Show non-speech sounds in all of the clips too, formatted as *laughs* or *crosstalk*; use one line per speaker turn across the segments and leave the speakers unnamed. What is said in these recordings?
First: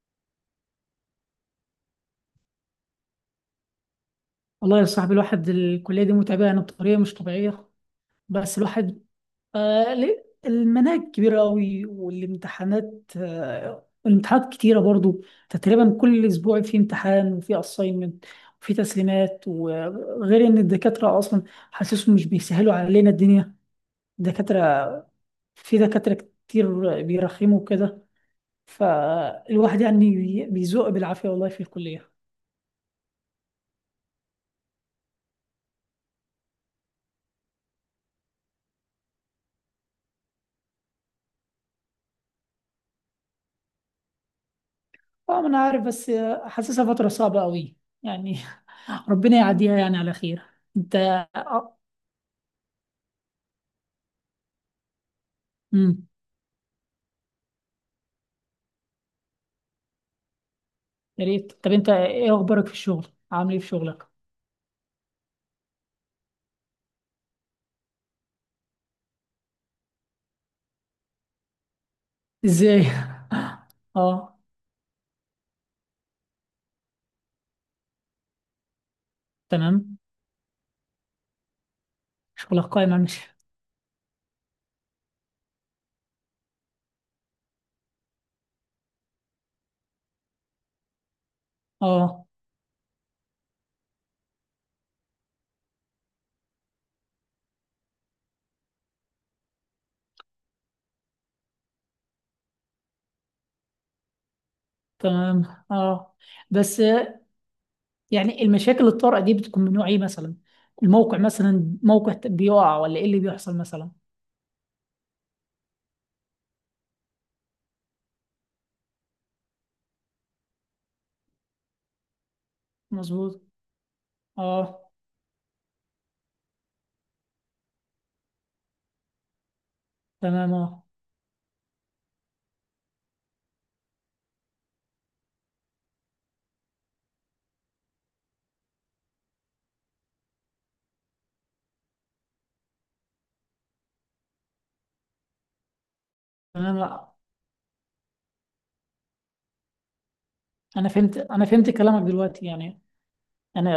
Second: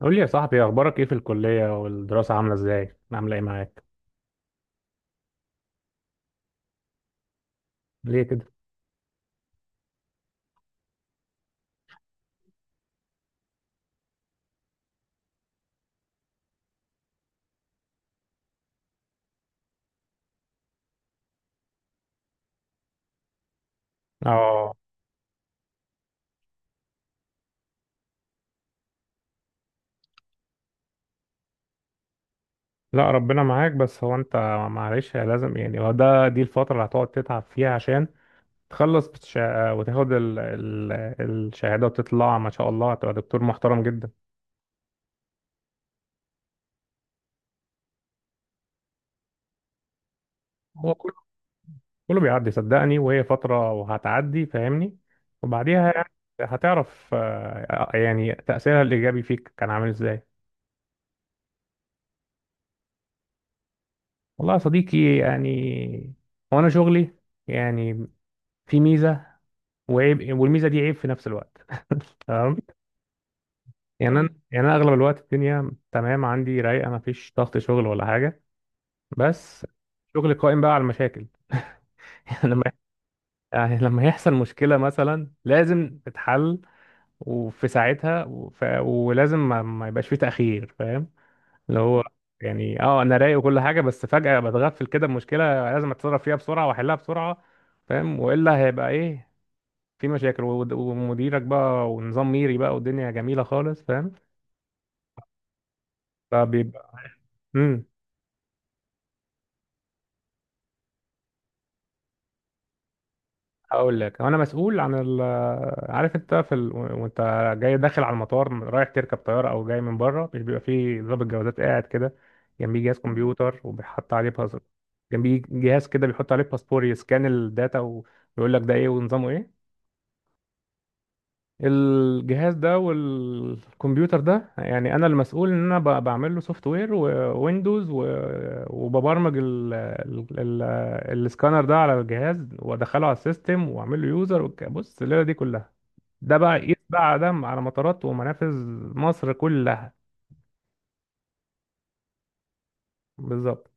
قول لي يا صاحبي، اخبارك ايه في الكليه والدراسه؟ عامله ازاي؟ عامله ايه معاك؟
والله يا صاحبي، الواحد الكلية دي متعبة يعني بطريقة مش طبيعية.
ليه كده؟
بس الواحد، ليه المناهج كبيرة قوي، والامتحانات آه الامتحانات كتيرة برضو. تقريبا كل أسبوع في امتحان وفي أساينمنت وفي تسليمات. وغير إن الدكاترة أصلا حاسسهم مش بيسهلوا علينا الدنيا.
اه.
الدكاترة في دكاترة كتير بيرخموا كده، فالواحد يعني بيزوق بالعافية والله في الكلية.
لا ربنا معاك. بس هو انت، معلش لازم، يعني هو ده، دي الفتره اللي هتقعد تتعب فيها عشان تخلص وتاخد ال... ال... الشهاده، وتطلع ما شاء الله هتبقى دكتور محترم جدا.
طبعا أنا عارف، بس حاسسها فترة صعبة قوي يعني *laughs* ربنا يعديها يعني على خير.
هو
انت
كله،
آه،
كله بيعدي صدقني، وهي فتره وهتعدي فاهمني، وبعديها
امم
يعني هتعرف، آه، يعني تاثيرها الايجابي فيك كان عامل ازاي.
يا ريت. طب انت ايه اخبارك في الشغل؟ عامل ايه في شغلك؟
والله يا صديقي يعني، هو انا شغلي يعني، في ميزه وعيب، والميزه دي عيب في نفس الوقت، تمام.
ازاي؟ *laughs*
يعني انا
اه،
يعني انا اغلب الوقت الدنيا تمام عندي، رايقه، ما فيش ضغط شغل ولا حاجه، بس
تمام.
شغل قائم بقى على المشاكل. *laughs* يعني
شغلك
لما
قائم مش؟
يعني لما يحصل مشكله مثلا لازم تتحل وفي ساعتها، ولازم، ما يبقاش فيه تاخير، فاهم؟ اللي هو
اه،
يعني اه انا رايق وكل حاجه، بس فجاه بتغفل كده بمشكله لازم اتصرف فيها بسرعه واحلها بسرعه، فاهم؟ والا هيبقى ايه. في مشاكل، ومديرك بقى ونظام ميري بقى، والدنيا جميلة خالص، فاهم؟
تمام. اه. بس
فبيبقى. امم
يعني المشاكل الطارئة دي بتكون من نوع ايه مثلا؟ الموقع مثلا موقع بيقع، ولا ايه اللي بيحصل مثلا؟
هقول لك، انا مسؤول عن ال، عارف انت في ال... وانت جاي داخل على المطار رايح تركب طيارة، او جاي من بره، مش بيبقى فيه ضابط جوازات قاعد كده، جنبيه جهاز
مظبوط.
كمبيوتر وبيحط عليه باسبور،
اه،
جنبيه جهاز كده بيحط عليه باسبور يسكان الداتا ويقول لك ده ايه ونظامه ايه؟
تمام. اه،
الجهاز ده والكمبيوتر ده، يعني انا المسؤول ان انا بعمل له سوفت وير وويندوز، وببرمج السكانر ده على الجهاز، وادخله على السيستم، واعمل له يوزر. بص الليله دي كلها ده بقى قيس
تمام. آه.
بقى ده على مطارات ومنافذ مصر كلها.
انا فهمت كلامك دلوقتي. يعني
بالظبط.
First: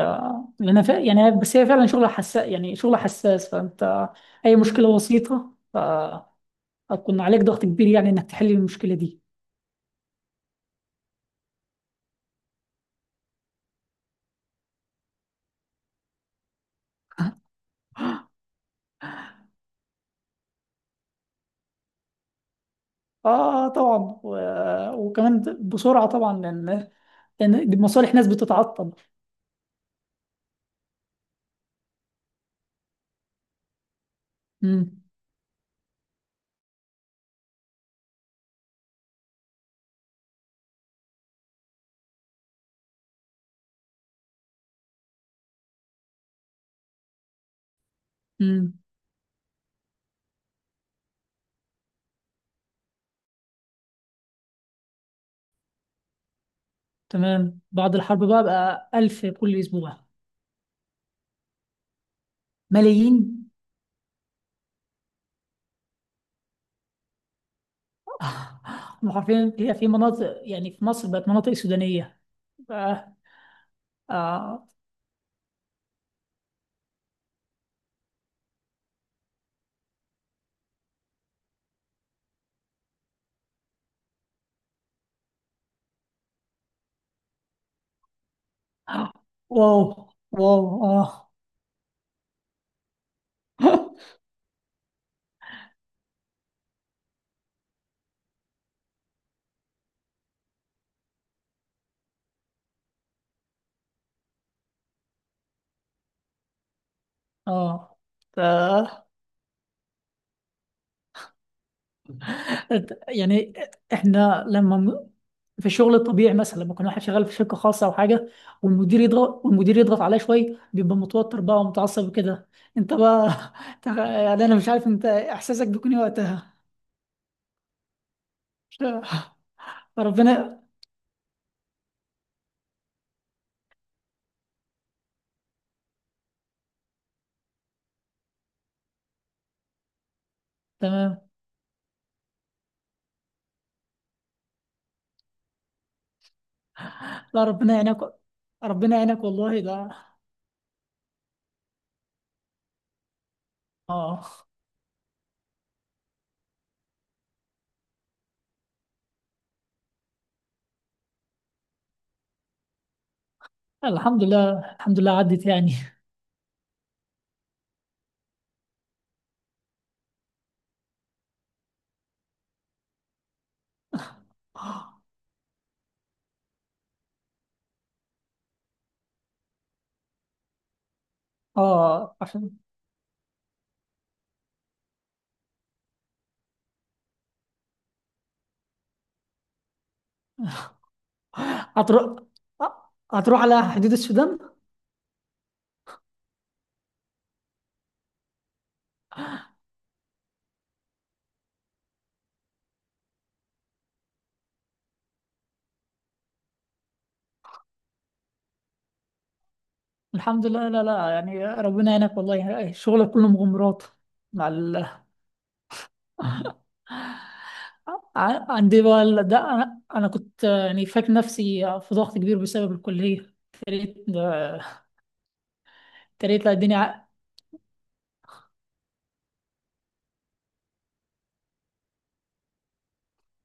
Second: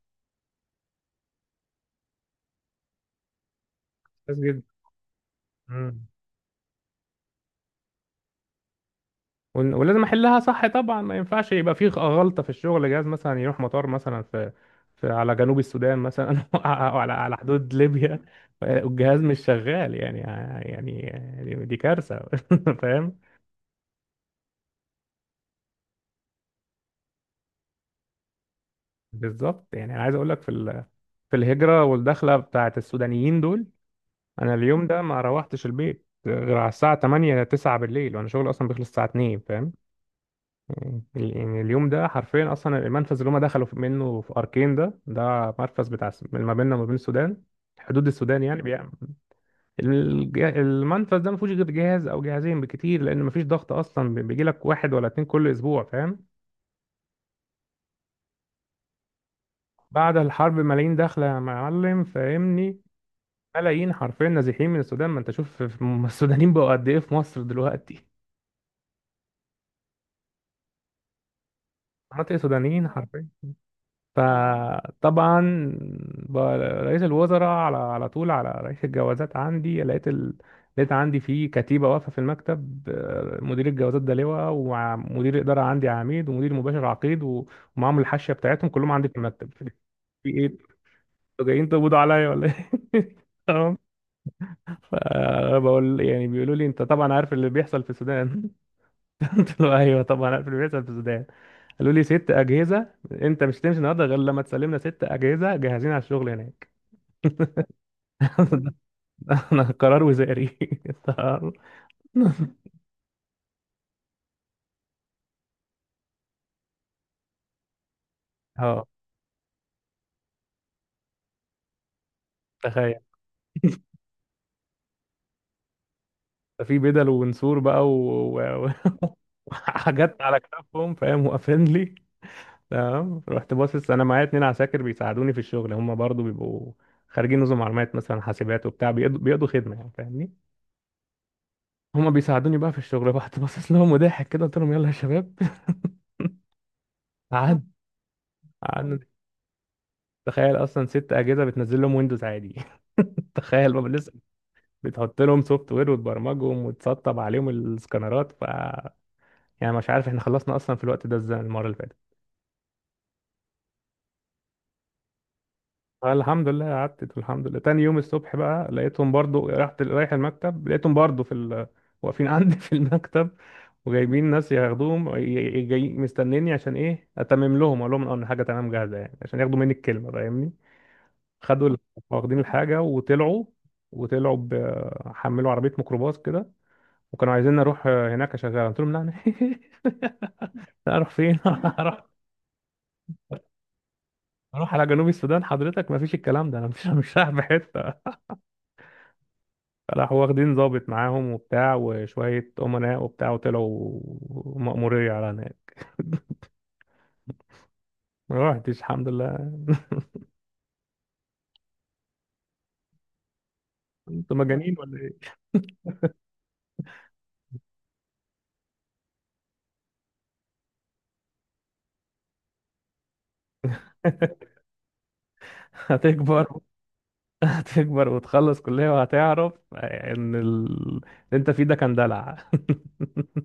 لأن يعني بس هي فعلا شغلة حساس، يعني شغلة حساس، فأنت
بس
أي
جدا.
مشكلة بسيطة
مم.
فهتكون عليك ضغط كبير يعني، إنك تحل المشكلة دي.
ولازم احلها صح طبعا، ما ينفعش يبقى في غلطه في الشغل. جهاز مثلا يروح مطار مثلا في على جنوب السودان مثلا *laughs* او على حدود ليبيا والجهاز مش شغال، يعني يعني دي كارثه. *laughs* فاهم؟
آه، آه، طبعا. و... وكمان بسرعة طبعا، لأن دي مصالح ناس بتتعطل.
بالظبط. يعني انا عايز اقول لك في ال... في الهجره والدخله بتاعت السودانيين دول، انا اليوم ده
امم
ما روحتش البيت غير على الساعه 8 9 بالليل، وانا شغلي اصلا بيخلص الساعه 2، فاهم؟ ال- يعني اليوم ده حرفيا، اصلا المنفذ اللي هم دخلوا منه في اركين ده، ده مرفز بتاع ما بيننا وما بين السودان، حدود السودان يعني،
امم،
بيعمل. المنفذ ده ما فيهوش غير جهاز او جهازين بكتير، لان ما فيش ضغط اصلا، بيجي لك واحد ولا اتنين كل اسبوع، فاهم؟
تمام. بعد الحرب بقى ألف كل أسبوع.
بعد الحرب ملايين داخله يا معلم، فاهمني؟
ملايين.
ملايين حرفيا نازحين من السودان. ما انت شوف السودانيين بقوا قد ايه في مصر دلوقتي.
*laughs* آه، هم حرفيا في مناطق، يعني في مصر بقت مناطق سودانية.
مناطق سودانيين
آه.
حرفيا.
آه.
فطبعا بقى رئيس الوزراء على طول على رئيس الجوازات عندي، لقيت ال... لقيت عندي في كتيبة واقفة في المكتب، آه، مدير الجوازات ده لواء، ومدير الإدارة عندي عميد، ومدير مباشر عقيد، و- ومعاهم الحاشية بتاعتهم كلهم عندي
آه.
في المكتب. *laughs*
واو،
في ايه؟
واو،
انتوا
آه.
جايين تقبضوا عليا ولا ايه؟ *laughs* تمام.
*laughs*
فبقول يعني، بيقولوا لي انت طبعا عارف اللي بيحصل في السودان. *laughs* قلت له ايوه طبعا عارف اللي بيحصل في السودان. قالوا لي ست اجهزه، انت مش هتمشي النهارده غير لما تسلمنا ست اجهزه جاهزين على الشغل هناك.
اه. ف...
*laughs* انا قرار وزاري. *laughs* طب-.
يعني احنا لما م- في الشغل الطبيعي، مثلا لما يكون واحد شغال في شركه خاصه او حاجه،
اه
والمدير يضغط عليه شويه، بيبقى متوتر بقى ومتعصب وكده. انت
تخيل،
بقى *laughs* يعني انا مش عارف انت احساسك بيكون إيه وقتها.
في بدل ونسور بقى و... و...
*laughs* مش-
*laughs* وحاجات على
ربنا.
كتافهم، فاهم؟ واقفين لي. تمام. رحت باصص، انا معايا اتنين عساكر بيساعدوني في الشغل، هم برضو بيبقوا خارجين نظم معلومات مثلا، حاسبات وبتاع، بيقضوا خدمه يعني، فاهمني؟
تمام.
هم بيساعدوني بقى في الشغل. *laughs* رحت باصص لهم وضاحك كده قلت لهم يلا يا شباب. *laughs*
لا،
قعد،
ربنا يعينك. ربنا
قعدنا.
يعينك والله ده.
تخيل اصلا ست اجهزه بتنزل لهم ويندوز عادي، *laughs* تخيل بقى لسه
اه،
بتحط لهم سوفت وير وتبرمجهم وتسطب عليهم السكانرات. ف، يعني مش عارف احنا خلصنا اصلا في الوقت ده ازاي المره اللي فاتت.
الحمد لله، الحمد لله عدت يعني.
الحمد لله قعدت. الحمد لله تاني يوم الصبح بقى لقيتهم برضو، رحت رايح المكتب لقيتهم برضو في ال... واقفين *laughs* عندي في المكتب، وجايبين ناس ياخدوهم، جاي مستنيني عشان ايه؟ اتمم لهم، اقول لهم اه ان حاجه تمام جاهزه يعني، عشان ياخدوا مني الكلمه، فاهمني؟ خدوا ال-،
اه،
واخدين
عشان
الحاجة وطلعوا. وطلعوا حملوا عربية ميكروباص كده، وكانوا عايزين نروح هناك أشغلها. قلت لهم لا أنا *laughs* لا، أروح فين؟ *laughs* أروح
هتروح هتروح على حدود السودان.
أروح على جنوب السودان حضرتك؟ ما فيش الكلام ده، أنا مش رايح في حتة. راحوا واخدين ضابط معاهم وبتاع، وشوية أمناء وبتاع، وطلعوا مأمورية على هناك. ما رحتش الحمد لله.
الحمد لله. لا، لا، يعني ربنا يعينك والله، شغلك كله مغامرات.
انتوا
مع
مجانين
ال...
ولا ايه؟
عندي بقى ده انا كنت يعني فاكر نفسي في ضغط كبير بسبب الكليه. تريت،
*laughs*
تريت، لا
هتكبر.
الدنيا
هتكبر وتخلص كلية، وهتعرف ان ال... اللي انت فيه ده كان دلع. *laughs*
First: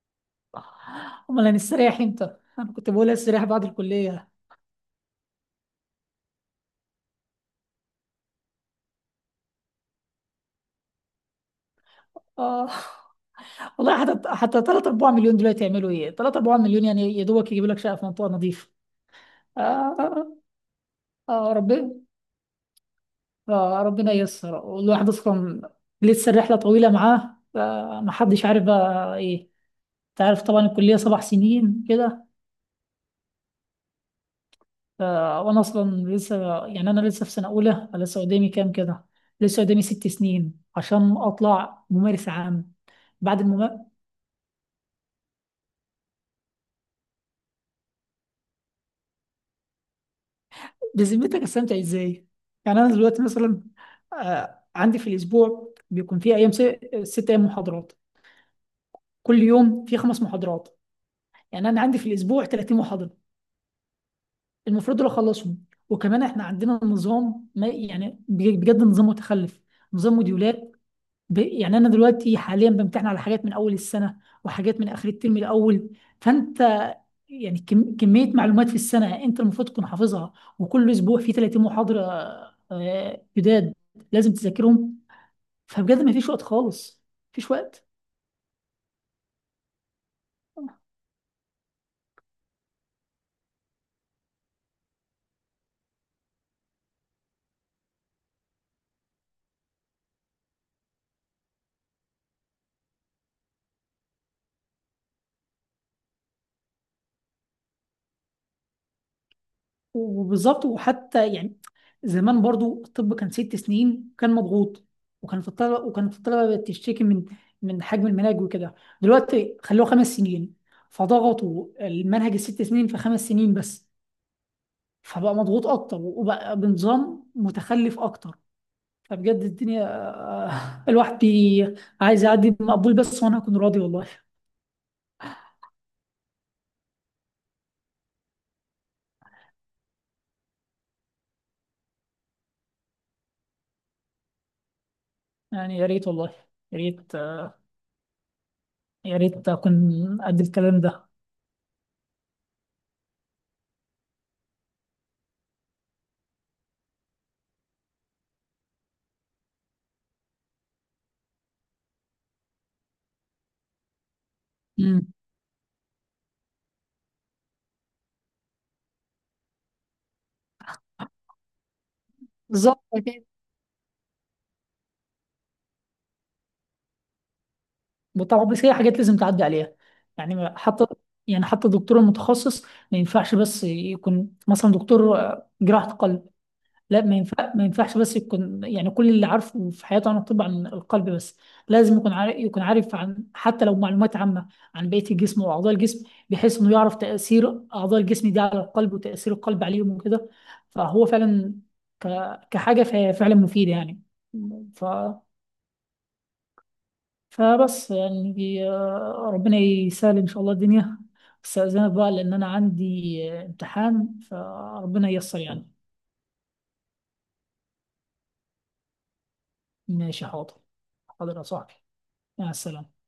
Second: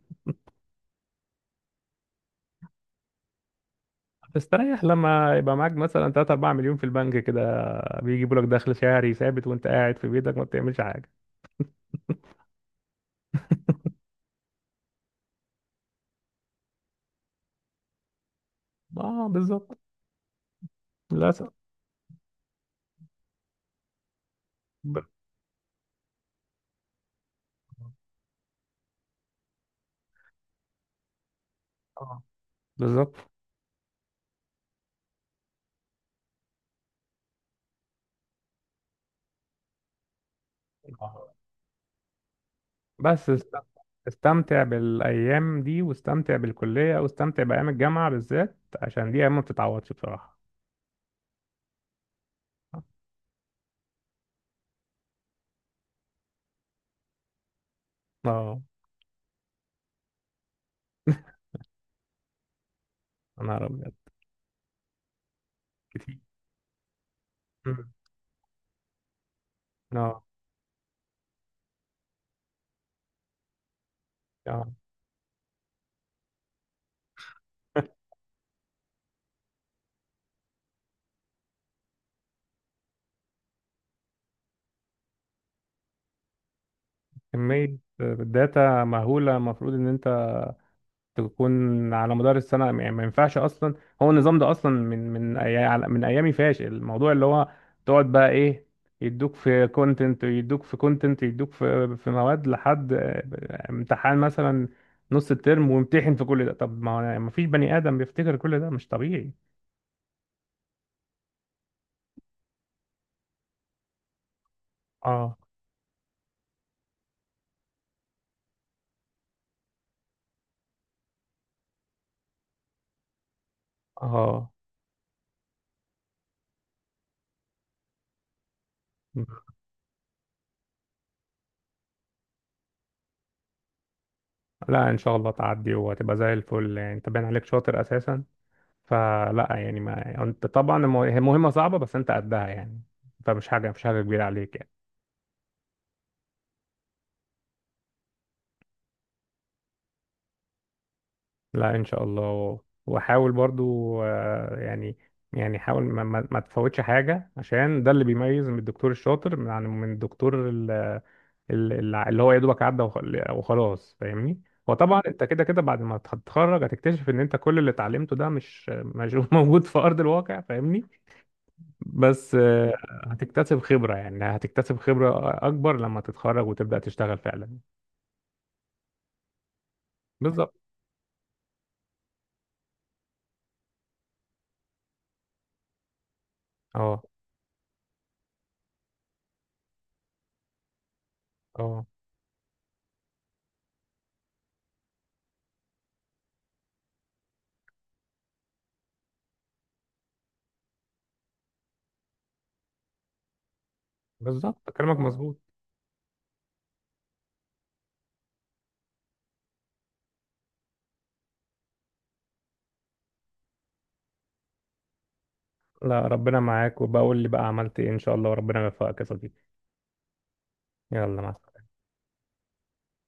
امال هنستريح امتى؟ انا كنت بقول استريح بعد الكليه.
تستريح لما يبقى معاك مثلا 3 4 مليون في البنك كده بيجيبوا لك دخل شهري ثابت وانت قاعد في بيتك ما بتعملش حاجه.
اه، والله حتى 3 4 مليون دلوقتي يعملوا ايه؟ 3 4 مليون يعني يا دوبك يجيبوا لك شقه في منطقه نظيفه.
اه بالظبط.
آه
للاسف.
ربنا. ربنا ييسر.
ب-.
والواحد اصلا لسه الرحله طويله معاه، ما حدش عارف بقى إيه. انت عارف طبعا الكلية 7 سنين
آه،
كده.
بالظبط.
ف- وانا اصلا لسه يعني انا لسه في سنة اولى، لسه قدامي كام كده. لسه قدامي 6 سنين عشان
آه.
اطلع ممارس عام،
بس
بعد
است-
الممارس.
استمتع بالايام دي، واستمتع بالكليه، واستمتع بايام الجامعه بالذات، عشان دي ايام ما بتتعوضش بصراحه.
بذمتك استمتع ازاي؟ يعني انا دلوقتي مثلا عندي في الاسبوع بيكون في ايام، 6 ايام محاضرات،
اه.
كل يوم في 5 محاضرات.
*laughs*
يعني انا عندي في الاسبوع 30 محاضرة
انا ابيض.
المفروض دول اخلصهم.
كتير.
وكمان احنا عندنا نظام، ما
مم.
يعني بجد نظام متخلف، نظام
اه.
موديولات. يعني انا دلوقتي حاليا بمتحن على حاجات من اول السنه
اه.
وحاجات من اخر الترم الاول. فانت يعني كميه معلومات في السنه انت المفروض تكون حافظها، وكل اسبوع في 30 محاضره جداد لازم تذاكرهم. فبجد ما فيش وقت خالص، مفيش
كميه
وقت.
داتا مهوله، المفروض ان انت تكون على مدار السنة، يعني ما ينفعش أصلا. هو النظام ده أصلا من من أيامي فاشل، الموضوع اللي هو تقعد بقى إيه، يدوك في كونتنت، يدوك في كونتنت، يدوك في في مواد لحد، آه، امتحان مثلا نص الترم، وامتحن في كل ده. طب ما ما فيش بني آدم بيفتكر كل ده، مش طبيعي.
وبالظبط. وحتى يعني زمان برضو الطب كان 6 سنين وكان مضغوط،
اه.
وكان في الطلبة بتشتكي من حجم المناهج وكده. دلوقتي خلوه 5 سنين، فضغطوا المنهج الست سنين في 5 سنين بس،
اه.
فبقى مضغوط أكتر وبقى بنظام متخلف أكتر. فبجد الدنيا *laughs* الواحد عايز يعدي مقبول بس وأنا أكون راضي والله.
لا إن شاء الله تعدي، وهتبقى زي الفل، يعني أنت باين عليك شاطر أساسا، فلا يعني، ما انت طبعا المو-، هي مهمة صعبة بس انت قدها يعني، فمش حاجة، مش حاجة كبيرة عليك يعني.
يعني يا ريت والله، يا ريت، يا ريت أكون قد الكلام ده.
لا ان شاء الله. وحاول برضو، آه، يعني يعني حاول ما تفوتش حاجة، عشان ده اللي بيميز من الدكتور الشاطر عن الدكتور ال- اللي هو يا دوبك عدى وخلاص، فاهمني؟ وطبعا
مم.
انت كده كده بعد ما تتخرج هتكتشف ان انت كل اللي اتعلمته ده مش *laughs* موجود في ارض الواقع، فاهمني؟ بس آه،
بالظبط.
هتكتسب خبرة، يعني هتكتسب خبرة أكبر لما تتخرج وتبدأ تشتغل فعلا.
طبعا، بس هي حاجات لازم تعدي عليها.
بالظبط.
يعني حتى يعني حتى الدكتور المتخصص ما ينفعش بس يكون مثلا دكتور جراحة قلب. لا،
اه.
ما ينفعش بس يكون يعني كل اللي عارفه في حياته عن الطب، عن القلب بس.
اه
لازم يكون عارف عن حتى لو معلومات عامة عن بقية الجسم وأعضاء الجسم، بحيث إنه يعرف تأثير أعضاء الجسم دي على القلب وتأثير القلب عليهم وكده. فهو فعلا كحاجة، فهي فعلا مفيدة يعني.
بالظبط
ف
كلامك مظبوط.
فبس يعني ربنا يسهل إن شاء الله الدنيا. استأذنك بقى لأن أنا عندي امتحان، فربنا ييسر يعني.
لا ربنا معاك، وبقول لي بقى عملت ايه إن شاء الله، وربنا يوفقك يا صديقي.
ماشي، حاضر.
يلا، مع
حاضر يا
السلامة.
صاحبي، مع السلامة.